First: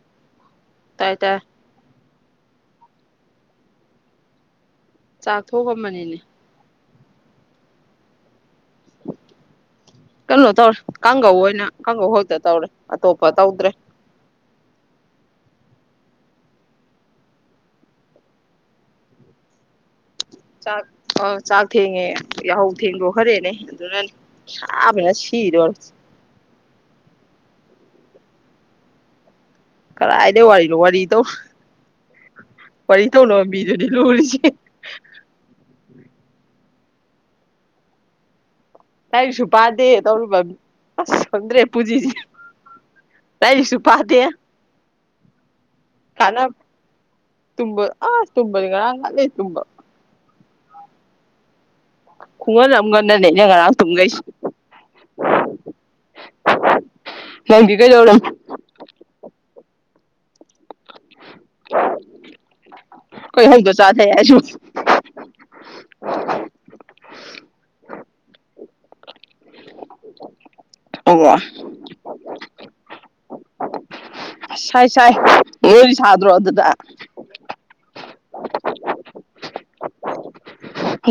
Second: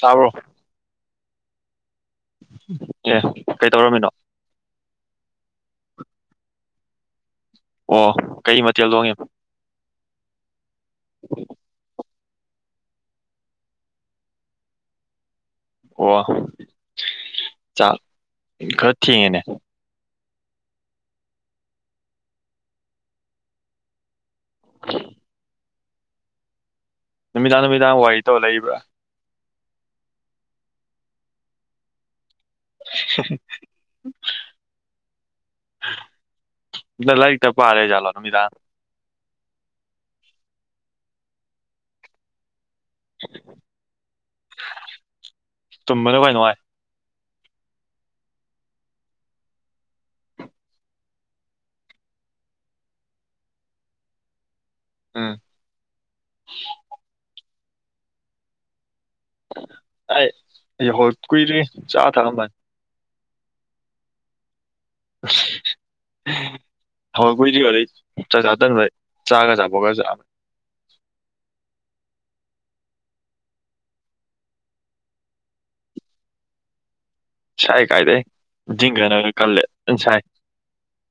ꯇꯥꯕ꯭ꯔꯣ ꯇꯥꯏ ꯇꯥꯏ ꯑꯦ ꯀꯩ ꯇꯧꯔꯝꯃꯤꯅꯣ ꯆꯥꯊꯣꯛꯑꯕꯅꯤꯅꯦ ꯑꯣ ꯀꯩ ꯃꯊꯦꯜ ꯇꯣꯡꯉꯤꯕ ꯀꯜꯅꯣ ꯇꯧꯔ ꯀꯥꯡꯒꯧ ꯑꯣꯢꯅ ꯀꯥꯡꯒꯧ ꯈꯛꯇ ꯇꯧꯔꯦ ꯑꯇꯣꯞꯄ ꯇꯧꯗ꯭ꯔꯦ ꯑꯣ ꯆꯥꯛ ꯈꯔ ꯊꯦꯡꯉꯦꯅꯦ ꯆꯥꯛ ꯑ ꯆꯥꯛ ꯊꯦꯡꯉꯦ ꯌꯥꯍꯧ ꯊꯦꯡꯗꯣ ꯈꯔꯦꯅꯦ ꯑꯗꯨꯅ ꯁꯥꯕꯅ ꯁꯤꯗꯣꯔꯦ ꯅꯨꯃꯤꯗꯥꯡ ꯅꯨꯃꯤꯗꯥꯡ ꯋꯥꯔꯤ ꯇꯧꯔ ꯂꯩꯔꯤꯕ꯭ꯔꯥ ꯀꯥꯔꯥꯏꯗꯩ ꯋꯥꯔꯤ ꯋꯥꯔꯤ ꯇꯧ ꯋꯥꯔꯤ ꯇꯧꯅꯕ ꯃꯤꯗꯨꯗꯤ ꯂꯨꯔꯤꯁꯦ ꯂꯥꯏꯇ ꯄꯥꯔ ꯂꯩꯔꯖꯥꯠꯂꯣ ꯅꯨꯃꯤꯗꯥꯡ ꯂꯥꯏꯔꯤꯛꯁꯨ ꯄꯥꯗꯦ ꯇꯧꯔꯨꯕ ꯑꯁ ꯈꯪꯗ꯭ꯔꯦ ꯄꯨꯖꯤꯁꯦ ꯂꯥꯏꯔꯤꯛꯁꯨ ꯄꯥꯗꯦ [inaudible] ꯇꯨꯝꯕꯅꯣ ꯀ ꯀꯥꯟꯅ ꯅꯨꯡꯉꯥꯏ ꯇꯨꯝꯕ ꯑ ꯇꯨꯝꯝꯕꯗꯤꯒ ꯉꯔꯥꯡ ꯅꯍꯥꯟꯗꯩ ꯇꯨꯝꯕ ꯈꯨꯡꯒꯟ ꯑꯃꯒꯗꯅꯦꯅꯦ ꯉꯔꯥꯡ ꯇꯨꯝꯈꯩꯁꯤ ꯎꯝ ꯅꯪꯗꯤ ꯀꯩ ꯌꯧꯔꯝ ꯑꯩ ꯌꯥꯍꯧ ꯀꯨꯏꯔꯦ ꯆꯥ ꯊꯛꯑꯃꯅꯤ ꯀꯩ ꯍꯧꯗ ꯆꯥ ꯊꯢ ꯌꯥꯁꯨ ꯍꯧꯒꯠ ꯀꯨꯏꯗ꯭ꯔꯤ ꯑꯗꯩ ꯆꯥꯛ ꯆꯥ ꯇꯟꯕꯩ ꯆꯥꯒ ꯑꯆꯥꯄꯣꯠꯀ ꯆꯥꯕ ꯑꯣ ꯁꯥꯏ ꯁꯥꯏ ꯅꯣꯢꯗꯤ ꯁꯥꯗ꯭ꯔꯣ ꯑꯗꯨꯗ ꯁꯥꯏ ꯀꯥꯏꯗ ꯖꯤꯡꯒꯅꯒ ꯀꯜꯂꯦ ꯁꯥꯏ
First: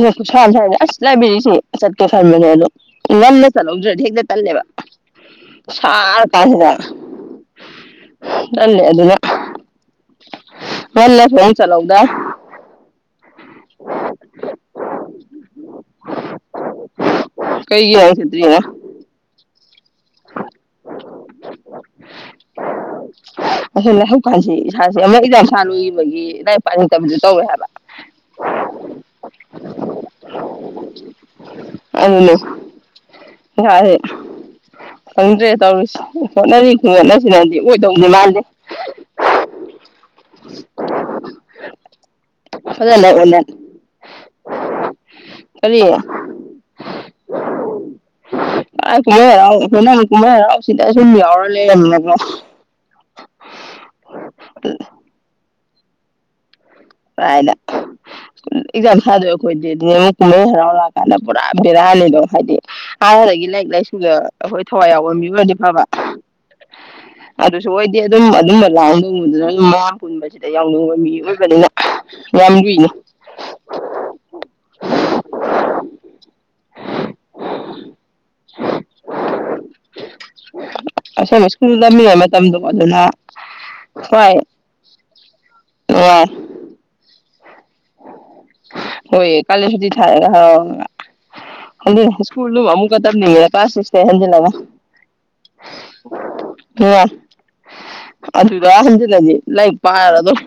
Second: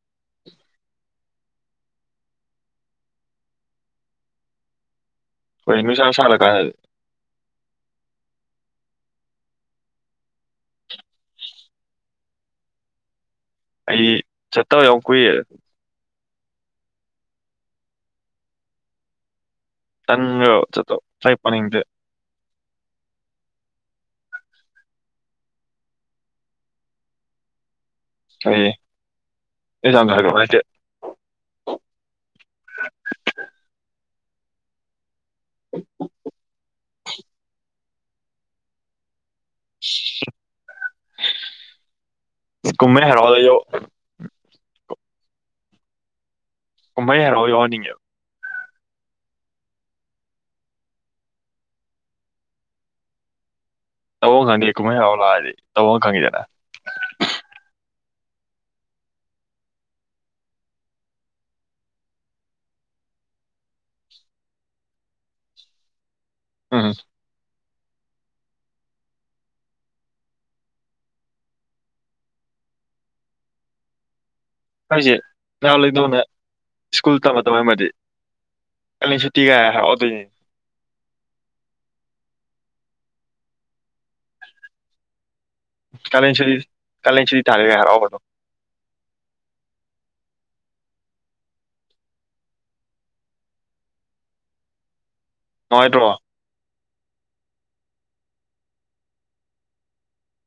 ꯍꯁꯨ ꯁꯥꯢ ꯑꯁ ꯂꯩꯥꯏꯕ꯭ꯔꯦꯔꯤ ꯆꯠꯀꯦ ꯈꯟꯕꯅꯦ ꯑꯗꯣ ꯉꯟꯅ ꯆꯠꯍꯧꯗ꯭ꯔꯗꯤ ꯍꯦꯛꯇ ꯇꯜꯂꯦꯕ ꯍꯣꯏ ꯅꯨꯡꯁꯥ ꯁꯥꯜꯂꯀꯥꯟꯗꯗꯤ ꯁꯥꯔꯀꯥꯟꯖꯤꯗ ꯗꯜꯂꯦ ꯑꯗꯨꯒ ꯍꯂ ꯐꯣꯟꯣꯟ ꯆꯂꯧꯗ ꯑꯩ ꯆꯠꯇꯕ ꯌꯥꯎ ꯀꯨꯏꯌꯦ ꯀꯩꯒꯤ ꯈꯦꯇꯔꯤꯅ ꯇꯟꯒ꯭ꯔꯕ ꯆꯠꯇꯧꯕ ꯂꯥꯢꯄꯅꯤꯗ ꯑꯁꯣ ꯂꯥꯏꯍꯛ ꯄꯥꯟꯁꯤ ꯏꯁꯥꯥꯁ ꯑꯃꯛ ꯏꯟꯖꯥꯡꯁꯥ ꯂꯨꯏꯕꯒꯤ ꯂꯥꯏꯔꯤꯛ ꯄꯥꯅꯤꯡꯇꯕꯁꯨ ꯇꯧꯋꯦ ꯍꯥꯏꯕ ꯑꯦꯛꯖꯥꯝꯖꯨ ꯍꯥꯢꯗꯣꯛ ꯅꯥꯏꯗꯦ ꯑꯗꯨꯅꯦ ꯏꯁꯥꯖꯦ ꯈꯪꯗ꯭ꯔꯦ ꯇꯧꯔꯤꯁꯤ ꯍꯣꯠꯅꯔꯤ ꯈꯨꯍꯣꯠꯅꯁꯤꯅꯗꯤ ꯑꯣꯏ ꯗꯧꯗꯤ ꯃꯥꯟꯗꯦ [inaudible] ꯀꯨꯝꯃꯩ ꯐꯖꯅ ꯑꯣꯏꯅ ꯍꯥꯏꯔꯥꯎꯗꯁꯨ ꯀꯔꯤ ꯀꯨꯝꯃꯩ ꯍꯥꯏꯔꯛꯑꯣ ꯌꯥꯎꯅꯤꯡꯉꯦꯕ ꯑꯥꯏ ꯀꯨꯝꯍ ꯍꯔꯥꯎꯑꯣ ꯍꯣꯏ ꯅꯪ ꯀꯨꯝꯍ ꯍꯔꯥꯎ ꯁꯤꯗ ꯁꯨꯝ ꯌꯥꯎꯔ ꯂꯩꯔꯃꯤꯅꯀꯣ ꯇꯧꯕꯝ ꯈꯪꯗꯦ ꯀꯨꯝꯃꯩ ꯍꯔꯥꯎ ꯂꯥꯀꯗꯤ ꯇꯧ ꯈꯪꯉꯤꯗꯦꯅ ꯀꯥꯏꯅ ꯑꯦꯛꯖꯥꯝ ꯁꯥꯗꯣꯏ ꯑꯩꯈꯣꯏꯗꯤ ꯑꯗꯨ ꯑꯃꯨꯛ ꯀꯨꯝꯍꯩ ꯍꯔꯥꯎꯔꯥꯛꯑꯀꯥꯟꯗ ꯄꯨꯔꯥ ꯕꯦꯔꯛꯑꯅꯤꯗꯣ ꯍꯥꯏꯗꯤ ꯍꯥꯟꯅꯗꯒꯤ ꯂꯥꯏꯔꯤꯛ ꯂꯥꯏꯁꯨꯗ ꯑꯩꯈꯣꯏ ꯊꯋꯥꯏ ꯌꯥꯎꯕꯕꯤꯕꯗꯤ ꯐꯕ ꯎꯝ ꯑꯗꯨꯁꯨ ꯑꯣꯏꯗꯤ ꯑꯗꯨꯝ ꯑꯗꯨꯝꯕ ꯂꯥꯛꯑꯗꯣꯡꯕꯗꯨꯅ ꯑꯗꯨꯝ ꯃꯌꯥꯝ ꯄꯨꯟꯕꯁꯤꯗ ꯌꯥꯎꯅꯤꯡꯕ ꯃꯤ ꯑꯣꯏꯕꯅꯤꯅ ꯌꯥꯝ ꯂꯨꯏꯅꯦ ꯑꯩꯁꯦ ꯅꯍꯥꯛ ꯂꯩꯗꯧꯅ ꯁ꯭ꯀꯨꯜ ꯇꯝꯕ ꯇꯧꯃꯗꯤ ꯀ ꯁꯨꯇꯤꯒꯥꯏ ꯍꯥꯏꯔꯛꯑꯣꯗꯣꯏꯅꯤ ꯑꯁꯦꯡꯕ ꯁ꯭ꯀꯨꯜ ꯇꯝꯃꯤꯉꯩ ꯃꯇꯝꯗꯣ ꯑꯗꯨꯅ ꯍꯣꯏ ꯅꯨꯡꯉꯥꯏ ꯀꯂꯦꯟ ꯁꯨꯇꯤ ꯀꯥꯂꯦꯟ ꯁ ꯍꯣꯏ ꯀꯂꯦꯟ ꯁꯨꯇꯤ ꯊꯑꯒ ꯁ꯭ꯀꯨꯜ ꯑꯃꯨꯀ ꯇꯝꯅꯤꯡꯉꯦ ꯀ꯭ꯂꯥꯁ ꯁꯤꯛꯁꯇꯩ ꯍꯟꯖꯤꯂꯒ ꯅꯨꯉꯥꯏꯇ꯭ꯔꯣ ꯑꯗꯨꯗ ꯍꯟꯖꯤꯜꯂꯗꯤ ꯂꯥꯏꯔꯤꯛ ꯄꯥꯔꯒ ꯑꯗꯨꯝ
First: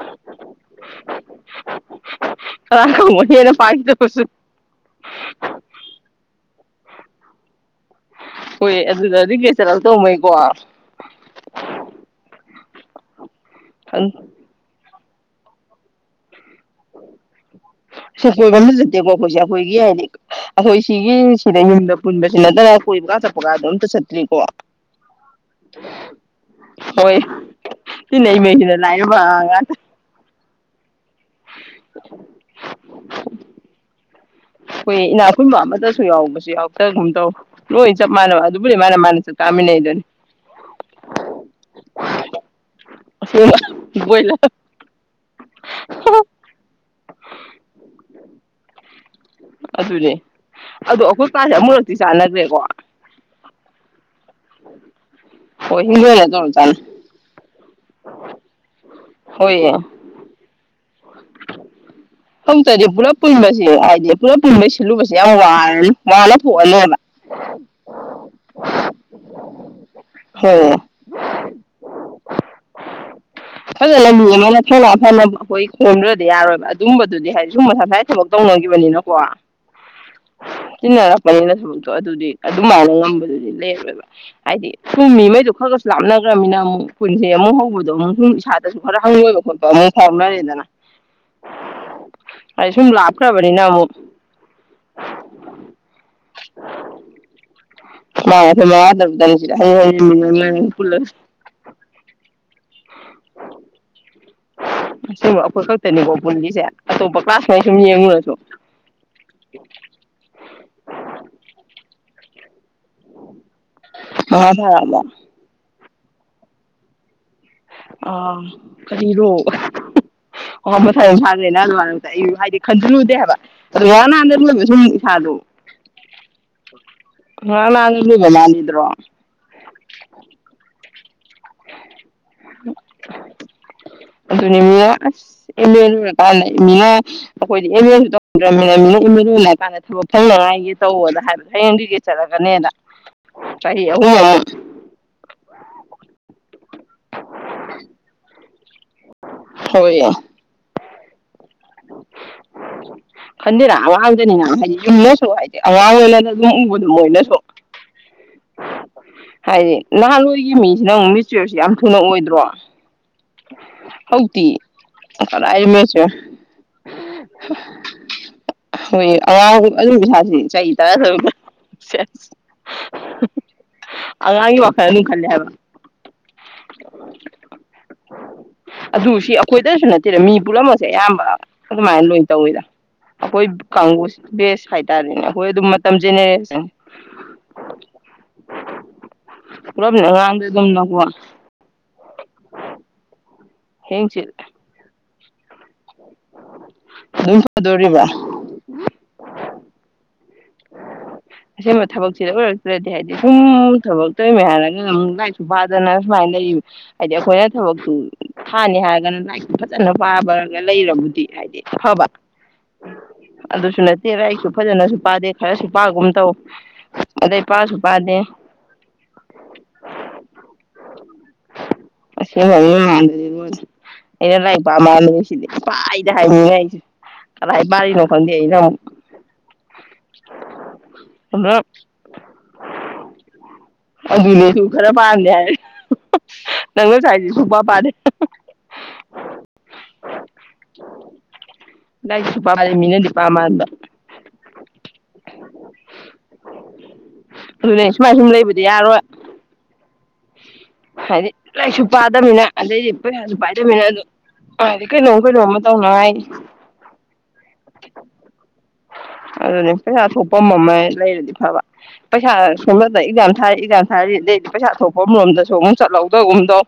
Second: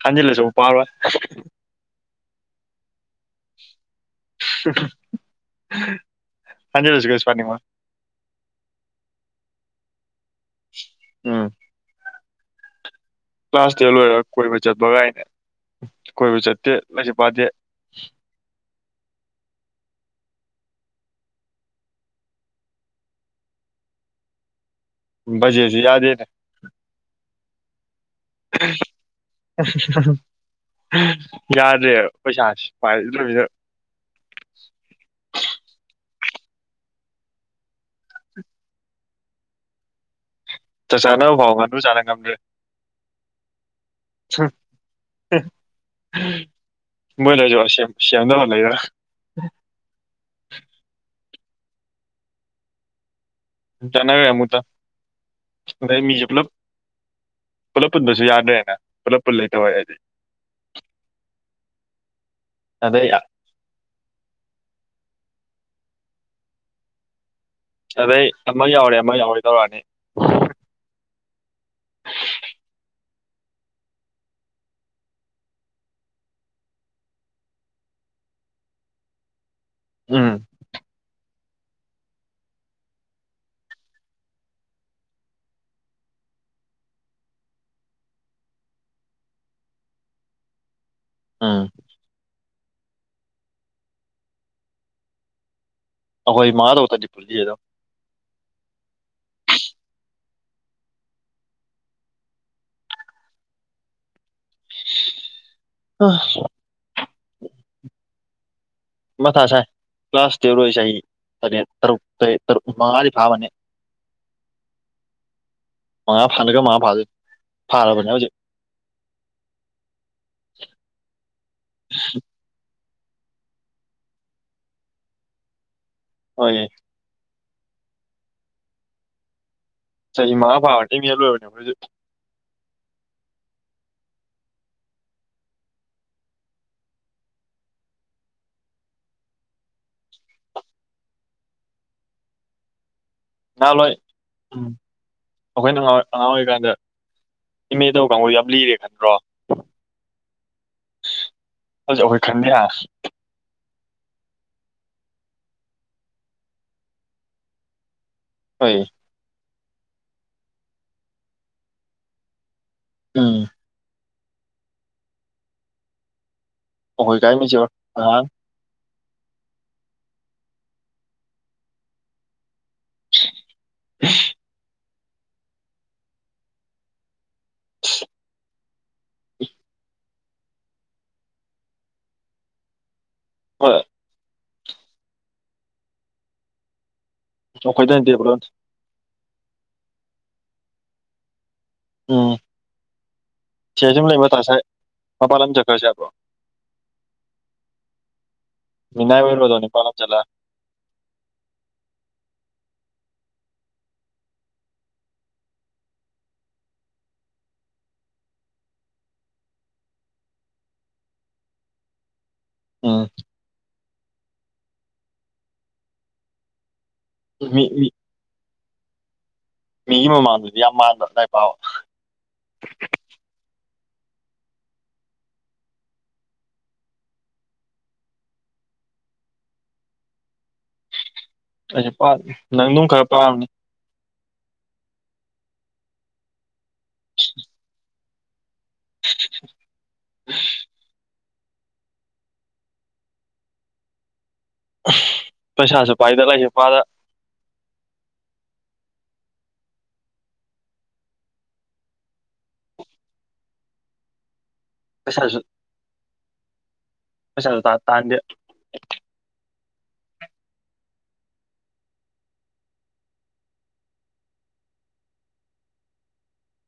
ꯈꯟꯖꯤꯜꯂꯁꯨ ꯑꯃꯨꯛ ꯄꯥꯔꯣꯏ ꯑ ꯍꯦꯟꯅ ꯄꯥꯒꯤꯗꯕꯖꯨ ꯍꯟꯖꯤꯂꯁꯨ ꯀꯩꯁꯨ ꯄꯥꯅꯤꯡꯉꯣꯢ ꯍꯣꯏꯌꯦ ꯑꯗꯨ ꯔꯤꯒ꯭ꯔꯦꯗ ꯆꯠꯂꯛꯇꯧꯃꯩ ꯀꯣ ꯎꯝ ꯀ꯭ꯂꯥꯁ ꯇꯦꯟ ꯂꯣꯏꯔꯒ ꯀꯣꯏꯕ ꯆꯠꯄꯒꯥꯏ ꯀꯣꯏꯕꯨ ꯆꯠ ꯇꯦ ꯂꯥꯢꯔꯤꯛꯁꯨ ꯄꯥꯗꯦ ꯀꯣ ꯑꯩꯈꯣꯏꯁꯦ ꯑꯩꯈꯣꯏꯒꯤ ꯍꯥꯏꯗꯤ ꯑꯩꯈꯣꯏ ꯁꯤꯒꯤ ꯁꯤꯗ ꯍꯨꯝꯕ ꯄꯨꯟꯕꯁꯤ ꯅꯠꯇꯅ ꯀꯣꯏꯕꯀꯥ ꯆꯠꯄꯒꯥꯗꯝꯇ ꯆꯠꯇ꯭ꯔꯤꯀꯣ ꯖꯦꯁꯨ ꯌꯥꯗ ꯌꯦꯗ ꯇꯤꯅꯩꯃꯩꯖꯤꯅ ꯂꯥꯏꯔꯕꯉꯥꯛꯇ ꯌꯥꯗ꯭ꯔꯦ ꯄꯩꯁꯥ ꯄꯥꯏꯗꯕꯤꯗ ꯑꯩꯈꯣꯏ ꯏꯅꯥꯈꯨꯟꯕ ꯑꯃꯗꯨ ꯌꯥꯎ ꯂꯧꯕꯁ ꯌꯥꯎꯇꯒꯨꯝ ꯇꯧ ꯂꯣꯏ ꯆꯞ ꯃꯥꯟꯅꯕ ꯑꯗꯨꯕꯨꯗꯤ ꯃꯥꯅ ꯃꯥꯅ ꯆꯞ ꯇꯥꯃꯤꯟꯅꯩꯗꯨꯅꯤ ꯆꯥꯅꯐꯥꯎ ꯉꯥꯅꯨ ꯆꯥꯅ ꯉꯝꯗ꯭ꯔꯦ ꯑꯁꯦꯡꯕ ꯍ ꯕꯣꯏꯂꯔ ꯍ ꯍ ꯕꯣꯢꯂꯔꯖꯨ ꯑꯁꯦꯝꯕ ꯁꯦꯝꯗꯕ ꯂꯩꯔꯒ ꯑꯗꯨꯅꯦ ꯑꯗꯨ ꯑꯩꯈꯣꯏ ꯄꯥ ꯑꯃꯨꯔꯇꯤ ꯆꯥꯟꯅꯗ꯭ꯔꯦꯀꯣ ꯅꯋꯦ ꯑꯃꯨꯛꯇ ꯑꯣ ꯑꯗꯩ ꯍꯤꯡꯅ ꯃꯤꯁꯨ ꯇꯣ ꯄꯨꯂꯞ ꯆꯅ ꯄꯨꯂꯞ ꯄꯨꯟꯕꯁꯨ ꯌꯥꯗ꯭ꯕꯅ ꯄꯨꯂꯞ ꯄꯨꯜꯂꯦ ꯇ ꯍꯣꯏ ꯍꯧꯆꯔꯤ ꯄꯨꯂꯞ ꯄꯨꯟꯕꯁꯦ ꯍꯥꯏꯗꯤ ꯄꯨꯂꯞ ꯄꯨꯟꯕ ꯁꯤꯜꯂꯨꯕꯁꯦ ꯌꯥꯝ ꯋꯥ ꯃꯥꯂ ꯄꯅ ꯑꯗꯩ ꯑꯃ ꯌꯥꯎꯔꯦ ꯑꯃ ꯌꯥꯎꯔꯦ ꯇꯧꯔꯛꯑꯅꯤ ꯍꯣꯏ ꯐꯖꯅ ꯃꯤ ꯑꯃꯅ ꯊꯧꯅꯥ ꯐꯅꯕ ꯑꯩꯈꯣꯏ ꯁꯣꯟꯗ꯭ꯔꯗꯤ ꯌꯥꯔꯣꯏꯕ ꯑꯗꯨꯝꯕꯗꯨꯗꯤ ꯍꯥꯏꯗꯤ ꯁꯨꯝ ꯃꯁꯁꯥꯏ ꯊꯕꯛ ꯇꯧꯅꯈꯤꯕꯅꯤꯅꯀꯣ ꯎꯝ ꯆꯤꯟꯅꯔꯄꯅꯤꯅ ꯊꯕꯛꯇꯣ ꯑꯗꯨꯗꯤ ꯑꯗꯨꯃꯥꯏꯅ ꯉꯝꯕꯗꯨꯗꯤ ꯂꯩꯔꯃꯦꯕ ꯍꯥꯏꯗꯤ ꯁꯨꯝ ꯃꯤꯉꯩꯗꯣ ꯈꯔ ꯈꯁꯨ ꯂꯥꯞꯅꯈ꯭ꯔꯕꯅꯤꯅ ꯑꯃꯨꯛ ꯀꯨꯟꯁꯦ ꯑꯃꯨꯛ ꯍꯧꯕꯗꯣ ꯑꯃꯨꯛ ꯏꯁꯥꯗꯁꯨ ꯈꯔ ꯍꯪꯪꯂꯣꯏꯕ ꯈꯣꯠꯄ ꯑꯃꯨꯛ ꯐꯥꯎꯅꯔꯦꯗꯅ ꯎꯝ ꯑꯩ ꯁꯨꯝ ꯂꯥꯛ ꯀ꯭ꯔꯕꯅꯤꯅꯃꯛ ꯑꯍꯣꯏ ꯃꯥꯗꯧ ꯇꯗꯤ ꯐꯗꯣ [unintelligible] ꯑꯁꯦꯡꯕ ꯑꯩꯈꯣꯏ ꯈꯛꯇꯅꯤꯀꯣ ꯄꯨꯟꯂꯤꯁꯦ ꯑꯇꯣꯞꯄ ꯀ꯭ꯂꯥꯁꯉꯩ ꯁꯨꯝ ꯌꯦꯡꯉꯨꯔꯁꯨ ꯃꯊꯥ ꯁꯥꯏ ꯀ꯭ꯂꯥꯁ ꯇ ꯂꯣꯏꯁꯦ ꯑꯩ ꯇꯔꯦꯠ ꯇꯔꯨꯛꯛꯇꯦꯠ ꯃꯉꯥ ꯐꯥꯔꯛꯑꯕꯣ ꯃꯥ ꯐꯥꯟꯀꯦ ꯃꯥ ꯐꯜ ꯑ ꯀꯔꯤꯔꯣ ꯑꯣ ꯃꯁꯥꯏ ꯑꯗꯨꯝ ꯐꯖꯅꯃ ꯑꯩ ꯍꯥꯏꯗꯤ ꯈꯟꯖꯤꯜꯂꯨꯗꯦ ꯍꯥꯏꯕ ꯑꯗꯨ ꯉꯍ ꯅꯍꯥꯟꯗ ꯂꯕ ꯁꯨꯝ ꯏꯁꯥꯗꯣ ꯍꯣꯏ ꯍꯥ ꯅꯪ ꯏꯕ ꯅꯅꯤꯗ꯭ꯔꯣ ꯆꯍꯤ ꯃꯥꯉꯥ ꯄꯥꯕꯔꯗ ꯃꯤꯍ ꯂꯣꯏꯕꯅꯦ ꯃꯣꯏꯁꯨ ꯑꯗꯨꯅꯤ ꯃꯤꯅ ꯑꯁ ꯑꯦꯝ ꯑꯦ ꯂꯣꯏꯔꯀꯥꯟꯗ ꯃꯤꯅ ꯑꯩꯈꯣꯏꯗꯤ ꯑꯦꯝ ꯑꯦꯁꯨ ꯇꯧꯗ꯭ꯔꯕꯅꯤꯅ ꯃꯤꯅ ꯑꯦꯝ ꯑꯦ ꯂꯣꯏꯅꯔ ꯀꯥꯟꯗ ꯊꯕꯛ ꯐꯪꯅꯉꯥꯏꯒꯤ ꯇꯧꯕꯗ ꯍꯥꯏꯕꯗꯣ ꯍꯌꯦꯡꯗꯨꯒꯦ ꯆꯠꯂꯀꯅꯤꯗ ꯅꯍꯂꯣꯏ ꯎꯝ ꯑꯣꯈꯣꯏ ꯅꯨꯡꯉꫭꯏ ꯑꯣꯏ ꯀꯥꯟꯗꯦ [unintelligible] ꯌꯝ ꯂꯤꯔꯦ ꯈꯟꯗ꯭ꯔꯣ ꯍꫭꯏ ꯍꯧꯖꯤꯛ ꯑꯈꯣꯏ ꯈꯟꯗ ꯑꯋꯥꯥꯡꯗꯅꯤꯅ ꯍꯥꯏꯗꯤ ꯌꯨꯝꯗꯁꯨ ꯍꯥꯏꯗꯤ ꯑꯋꯥꯥꯡ ꯑꯣꯏꯅ ꯑꯗꯨꯝ ꯎꯕꯗꯣ ꯃꯣꯏꯅꯁꯨ ꯍꯣꯏ ꯍꯥꯏꯗꯤ ꯅꯍꯥꯟꯋꯥꯏꯒꯤ ꯃꯤꯁꯤꯅ ꯑꯃꯨꯛ ꯃꯦꯆꯨꯋꯔꯁꯤ ꯌꯥꯝ ꯊꯨꯅ ꯑꯣꯏꯗ꯭ꯔꯣ ꯑꯥ ꯍꯧꯇꯤ ꯀꯗꯥꯏꯗꯩ ꯃꯦꯆꯤꯌꫭꯔ ꯍꯣꯏ ꯀꯥꯏ ꯃꯤ ꯍꯣꯏ ꯑꯉꯥꯡ ꯑꯗꯨꯝ ꯁꯥꯁꯤ ꯆꯍꯤ ꯇꯔꯥ ꯇꯨꯛ ꯑꯉꯥꯡꯒꯤ ꯋꯥ ꯋꯥꯈꯜ ꯈꯜꯂꯦ ꯍꯥꯏꯕ [inaudible] [inaudible] ꯑꯗꯨ ꯁꯤ ꯑꯩꯈꯣꯏꯗꯁꯨ ꯅꯠꯇꯦꯗ ꯃꯤ ꯄꯨꯝꯅꯃꯛꯁꯦ ꯑꯌꯥꯝꯕ ꯑꯗꯨꯃꯥꯏꯅ ꯂꯣꯏ ꯇꯧꯋꯤꯗ ꯑꯈꫭꯏ ꯍꯣꯏ ꯀꯡꯒꯨꯁꯤ ꯕꯦꯁ ꯍꯥꯏꯇꯥꯔꯦꯅꯦ ꯍꯣꯏ ꯑꯗꯨꯝ ꯃꯇꯝ ꯆꯦꯟꯅꯔꯦ ꯑꯣꯈꯣꯏꯗ ꯗꯦꯕ꯭ꯔꯣ ꯄꯨ ꯂꯥꯡꯗ ꯑꯗꯨꯝ ꯅꯀꯣ ꯑ ꯆꯦꯁꯤꯝ ꯍꯌꯦꯡ ꯂꯩꯕ ꯆꯤꯠ ꯇꯥꯁꯦ ꯃꯄꯥ ꯂꯝ ꯆꯟꯀꯁꯤ ꯑꯗꯨꯝ ꯐꯗꯣꯔꯤꯕ ꯃꯤꯅꯥꯏ ꯑꯣꯏꯔꯕꯗꯣꯅꯤꯄꯥꯥꯂ ꯆꯠꯂ ꯑꯁꯦꯡꯕ ꯊꯕꯛꯁꯤꯗ ꯑꯣꯏꯔꯛꯇ꯭ꯔꯗꯤ ꯍꯥꯏꯗꯤ ꯁꯨꯝ ꯊꯕꯛ ꯇꯧꯔꯤꯃꯦ ꯍꯥꯏꯔꯒꯅ ꯑꯗꯨꯝ ꯂꯥꯏꯔꯤꯛꯁꯨ ꯄꯥꯗꯅ ꯁꯨꯃꯥꯏꯅ ꯂꯩ ꯍꯥꯏꯗꯤ ꯑꯩꯈꯣꯏꯅ ꯊꯕꯛꯇꯨ ꯐꯥꯅꯤ ꯍꯥꯏꯔꯒꯅ ꯂꯥꯏꯔꯤꯛꯇꯨ ꯐꯖꯅ ꯄꯥꯕꯒ ꯂꯩꯔꯕꯨꯗꯤ ꯍꯥꯏꯗꯤ ꯑꯐꯕ ꯎꯝ ꯑꯗꯨꯁꯨꯅꯠ [unintelligible] ꯑꯩꯁꯨ ꯐꯖꯅꯁꯨ ꯄꯥꯗꯦ ꯈꯔꯁꯨ ꯄꯒꯨꯝ ꯇꯧ ꯑꯗꯩ ꯃꯤ ꯄꯥꯁꯨ ꯃꯤ ꯄꯥꯗꯦ ꯃꯤꯒꯤ ꯃꯃꯥꯡꯗꯗꯤ ꯌꯥꯝ ꯃꯥꯟꯕ ꯂꯥꯏ ꯄꯕ ꯑꯁꯦꯡꯕ ꯃꯤꯃꯥꯡꯗꯗꯤ ꯂꯣꯏꯔꯦ ꯑꯩꯅ ꯂꯥꯏꯔꯤꯛ ꯄꯥ ꯃꯥꯟꯁꯤꯗꯤ ꯄꯥꯏꯗ ꯍꯥꯏ ꯃꯤꯅ ꯑꯩꯁꯨ ꯀꯗꯥꯥꯏ ꯄꯥꯔꯤꯅꯣ ꯈꯪꯗꯦ ꯑꯩꯅ ꯑꯃꯨꯛ [unintelligible] ꯑꯩꯁꯨ ꯄꯥꯗꯦ ꯅꯪꯗꯨꯝ ꯈꯔ ꯄꯥꯝꯅꯤ ꯑꯗꯨꯅꯦ ꯑꯩꯁꯨ ꯈꯔ ꯄꯥꯔꯝꯃꯦ ꯅꯪ ꯉꯁꯥꯏꯁꯨ ꯁꯨꯡꯄꯥ ꯄꯥꯗꯦ [unintelligible] ꯂꯥꯏꯔꯤꯛꯁꯨꯄꯥ ꯄꯥꯗꯦ ꯃꯤꯅꯗꯤ ꯄꯥ ꯃꯥꯟꯕ ꯄꯩꯁꯥꯁꯨ ꯄꯥꯏꯗ ꯂꯥꯏꯔꯤꯛꯁꯨ ꯄꯥꯗ ꯑꯗꯨꯅꯦ ꯁꯨꯃꯥꯏ ꯁꯨꯝ ꯂꯩꯕꯗꯤ ꯌꯥꯔꯣꯏ ꯍꯥꯏꯗꯤ ꯂꯥꯏꯔꯤꯛꯁꯨ ꯄꯥꯗꯕꯃꯤꯅ ꯑꯗꯩꯗꯤ ꯄꯩꯁꯥꯁꯨ ꯄꯥꯏꯗꯃꯤꯅ ꯑꯗꯨ ꯀꯩꯅꯣꯝ ꯀꯩꯅꯣꯝꯃ ꯇꯧꯅꯉꯥꯏ ꯄꯩꯁꯥ ꯁꯨꯇꯥꯟ ꯇꯥꯟꯗꯦ ꯑꯗꯨꯅꯦ ꯄꯩꯁꯥ ꯊꯣꯛꯄ ꯑꯃ ꯂꯩꯔꯗꯤ ꯐꯕ ꯄꯩꯁꯥ [unintelligible] ꯑꯦꯛꯖꯥꯝ ꯊꯥꯔꯤ ꯑꯦꯛꯖꯥꯝ ꯊꯥꯔ ꯑꯗꯩꯗꯤ ꯄꯩꯁꯥ ꯊꯣꯛ ꯍꫭꯝ ꯔꯣꯝꯗꯁꯨ ꯑꯃꯨꯛ ꯆꯠꯍꯧꯗꯒꯨꯝ ꯇꯧ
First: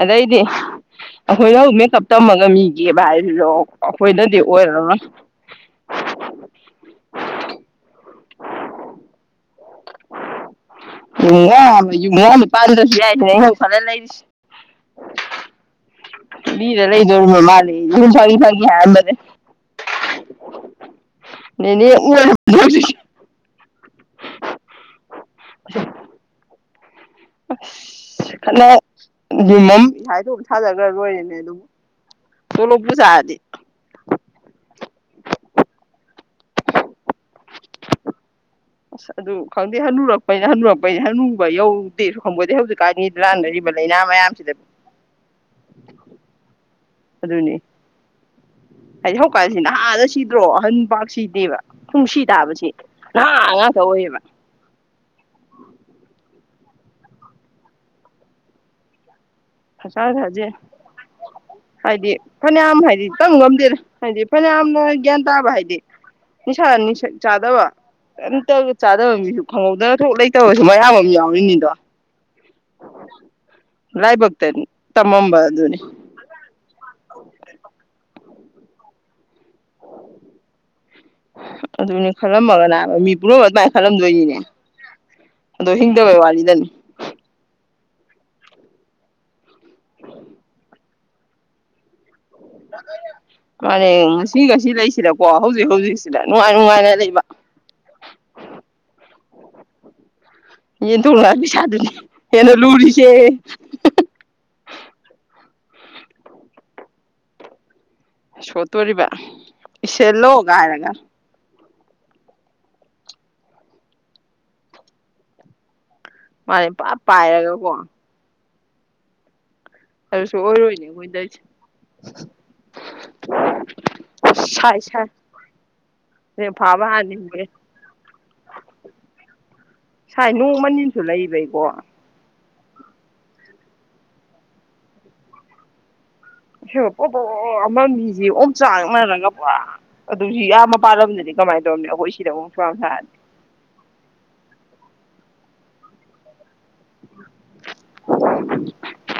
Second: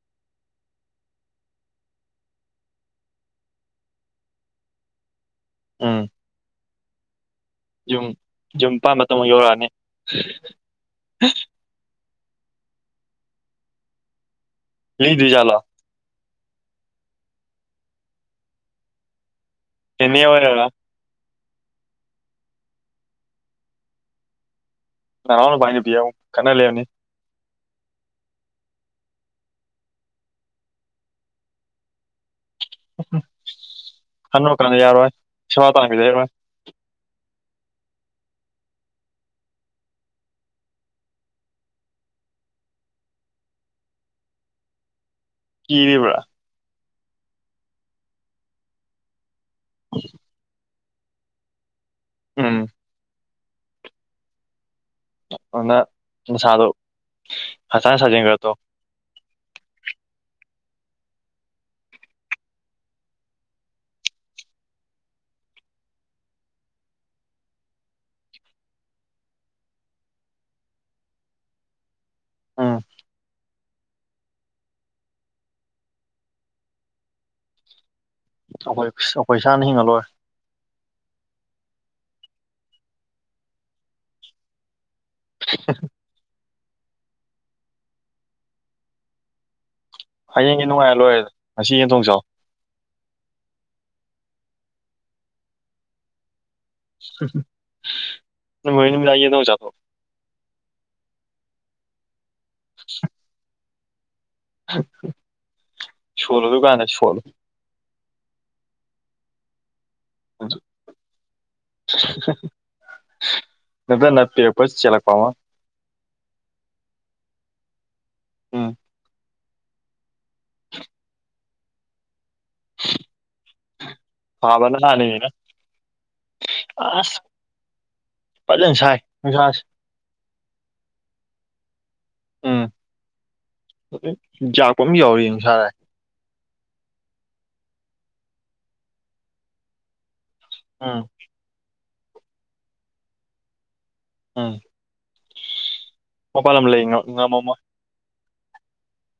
ꯑꯗꯩꯗꯤ ꯑꯩꯈꯣꯏꯅ ꯑꯃꯨꯛ ꯃꯦꯀꯞ ꯇꯝꯃꯒ ꯃꯤꯒꯤ [unintelligible] ꯑꯩꯈꯣꯏꯅꯗꯤ ꯑꯣꯏꯔꯔꯣꯏ ꯎꯝ ꯌꯨꯝ ꯌꯨꯝ ꯄꯥꯟ ꯃꯇꯝ ꯑꯃꯨꯛ ꯌꯧꯔꯛꯑꯅꯤ [unintelligible] ꯌꯨꯝ [unintelligible] ꯑꯩꯅ ꯈꯜꯂ ꯂꯩꯔꯤꯁꯦ ꯂꯩꯗꫭꯏꯖꯂꫭ [unintelligible] ꯍꯥꯏꯝꯕꯅꯦ ꯑꯦꯃꯦ ꯑꯣꯏꯔꯒ ꯅꯦꯅꯦ [unintelligible] ꯅꯅꯥꯎ ꯅꯨꯄꯥꯏ ꯅꯨꯄꯤꯒ ꯑꯃꯨꯛ ꯈꯠꯅ ꯂꯩꯔꯝꯅꯤ ꯑꯁ ꯈꯠꯅ ꯌꯨꯝ ꯑꯃ ꯏꯁꯥꯏꯗꯣꯛ ꯁꯥꯖꯈ꯭ꯔ ꯂꯣꯏꯔꯦꯅꯦ ꯑꯗꯨꯝ ꯍꯅꯨꯔꯀꯥꯟ ꯌꯥꯔꯣꯏ ꯁꯦꯕ ꯇꯧꯅꯃꯤꯂꯩꯔꫭꯏ ꯑꯁ ꯑꯗꯨ ꯈꯪꯗꯦ ꯍꯟꯅꯨꯔꯛꯄꯩꯅ ꯍꯟꯅꯨꯔꯛꯄꯩꯅꯤ ꯍꯟꯅꯨꯕ ꯌꯧꯗꯦꯁꯨ ꯈꯪꯄꫭꯇꯦ ꯍꯧꯖꯤꯛꯀꯥꯟꯒꯤ ꯅꯥꯅꯔꯤꯕ ꯂꯩꯅꯥ ꯃꯌꯥꯝꯁꯤꯗ ꯀꯤꯔꯤꯕ꯭ꯔ ꯑꯗꯨꯅꯤ ꯍꯥꯏꯗꯤꯍꯧ ꯀꯥꯟꯁꯤ ꯅꯍꯥꯅ ꯁꯤꯗ꯭ꯔꯣ ꯑꯍꯟ ꯄꯥꯛꯁꯤꯗꯦꯕ ꯈꯨꯡꯁꯤ ꯎꯝ ꯇꯥꯕꯁꯤ ꯅꯍꯥꯉꯥꯛꯇ ꯑꯣꯏꯌꯦꯕ ꯑꯗꯨꯅ ꯅꯁꯥꯗꫭ ꯍꯛꯆꯥꯡ ꯁꯥꯖꯦꯜ ꯈꯔ ꯇꯧ ꯍꯥꯛꯆꯥꯡꯁꯥꯖꯦꯜ ꯍꯥꯏꯗꯤ ꯐꯅꯌꯥꯝ ꯍꯥꯏꯗꯤ ꯇꯝ ꯉꯝꯗꯦꯗ ꯍꯥꯏꯗꯤ ꯐꯅꯌꯥꯝꯅ ꯒ꯭ꯌꯥꯟ ꯇꯥꯕ ꯍꯥꯏꯗꯤ ꯅꯤꯁꯥ ꯅꯤꯁꯥ ꯆꯥꯗꯕꯇ ꯀꯩꯝꯇ ꯆꯥꯗꯕ ꯃꯤꯁꯨ ꯈꯪꯍꯧꯗꯅ ꯊꯣꯛ ꯂꯩꯇꯕꯁꯨ ꯃꯌꯥꯝ ꯑꯃ ꯌꯥꯎꯔꯤꯅꯤꯗꯣ ꯎꯝ ꯂꯥꯏꯕꯣꯛ ꯇ ꯇꯃꯝꯕ ꯑꯗꯨꯅꯤ ꯑꯩꯈꯣꯏ ꯑꯩꯈꯣꯏ ꯏꯁꯥꯅ ꯍꯤꯡꯉꯂꯣꯏꯔꯦ ꯑꯗꯨꯅꯦ ꯈꯜꯂꯝꯃꯒꯅꯥ ꯃꯤ ꯄꯨꯔꯃ ꯑꯗꯨꯃꯥꯏꯅ ꯈꯜꯂꯝꯗꯣꯏꯅꯤꯅꯦ ꯑꯗꯣ ꯍꯤꯡꯗꯕꯩ ꯋꯥꯂꯤꯗꯅꯤ ꯍꯌꯦꯡꯒꯤ ꯅꯨꯡꯉꯥꯏꯔ ꯂꯣꯏꯔꯦ ꯉꯁꯤ ꯌꯦꯟ ꯊꯣꯡꯆꯥꯎ ꯃꯥꯅꯦ ꯉꯁꯤ ꯉꯁꯤ ꯂꯩꯁꯤꯗꯀꯣ ꯍꯧꯖꯤꯛ ꯍꯧꯖꯤꯛꯁꯤꯗ ꯅꯨꯡꯉꯥꯏ ꯅꯨꯡꯉꯥꯏꯅ ꯂꯩꯕ ꯃꯣꯏꯍꯤꯅ ꯃꯤ ꯂꯏ ꯅ ꯆꯥꯊꯣ ꯌꯦꯟ ꯇꯣꯡꯂꯕꯤ ꯁꯥꯥꯗꯨꯅꯤ ꯑꯦꯅ ꯂꯨꯔꯤꯁꯦ ꯁꯣꯂꯣꯗꯨꯀꯥꯟ ꯁꯣꯂꯣ ꯁꯣꯠꯇꯣꯔꯤꯕ ꯏꯁꯁꯦꯂꯣꯒ ꯍꯥꯢꯔꯒ ꯅꯠꯇꯄꯁ ꯆꯂ ꯄꯃ ꯃꯥꯅꯤ ꯄ ꯄꯥꯏꯔꯒꯀꯣ ꯎꯝ ꯑꯗꯨꯁꯨ ꯑꯣꯏꯔꯣꯏꯅꯦ ꯃꯣꯏꯗꯁꯦ [inaudible] ꯁꯥꯏ ꯐꯥꯕꯅ ꯁꯥꯏ ꯊꯅꯤꯅ ꯑꯗꯩ ꯐꯥꯕ ꯑꯁ ꯍꯥꯟꯅꯤꯡꯕꯒꯤ ꯄꯖ ꯁꯥꯏ ꯅꯣꯡꯃꯅꯤꯟꯁꯨ ꯂꯩꯕꯩꯀꯣ ꯎꯝ ꯌꯥꯥꯛꯄ ꯑꯃ ꯌꯥꯎꯔꯤ ꯅꯨꯡꯁꯥꯥꯔꯥꯢ ꯍꯦꯕ ꯄꯣꯄꯣ ꯑꯃ ꯃꯤꯁꯦ ꯑꯣꯝ ꯆꯥꯡꯅꯔꯒ ꯄꯨꯔꯥ ꯑꯗꯨ ꯁꯤ ꯎꯝ ꯌꯥꯝꯕꯥꯂꯝꯅꯤ ꯀꯃꯥꯏꯅ ꯇꯧꯝꯃꯤꯅ ꯈꯣꯢ ꯁꯤꯗꯕꯨ ꯁꯋꯥꯝ ꯁꯥꯔꯗꯤ ꯎꯝ ꯃꯄꯥꯂꯝ ꯂꯩ ꯉꯃꯝꯃꯣꯢ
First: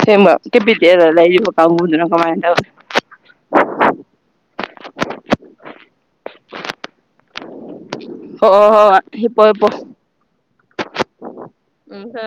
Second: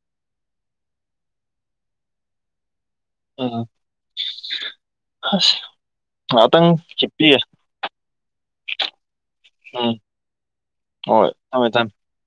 ꯁꯦꯝꯃ ꯀꯦꯄꯤꯇꯦꯜꯗ ꯂꯩꯕ ꯀꯥꯎꯕꯨꯗꯅꯣ ꯀꯃꯥꯏꯅ ꯇꯧ ꯎꯝ ꯑꯁ ꯉꯥꯛꯇꯪ ꯆꯤꯞꯄꯤꯒꯦ ꯍꯣ ꯍꯣ ꯍꯣꯍꯣꯢ ꯍꯤꯄꯣ ꯍꯤꯄꯣ ꯍꯣꯏ ꯊꯝꯃꯦ ꯊꯝꯃꯦ ꯎ ꯍ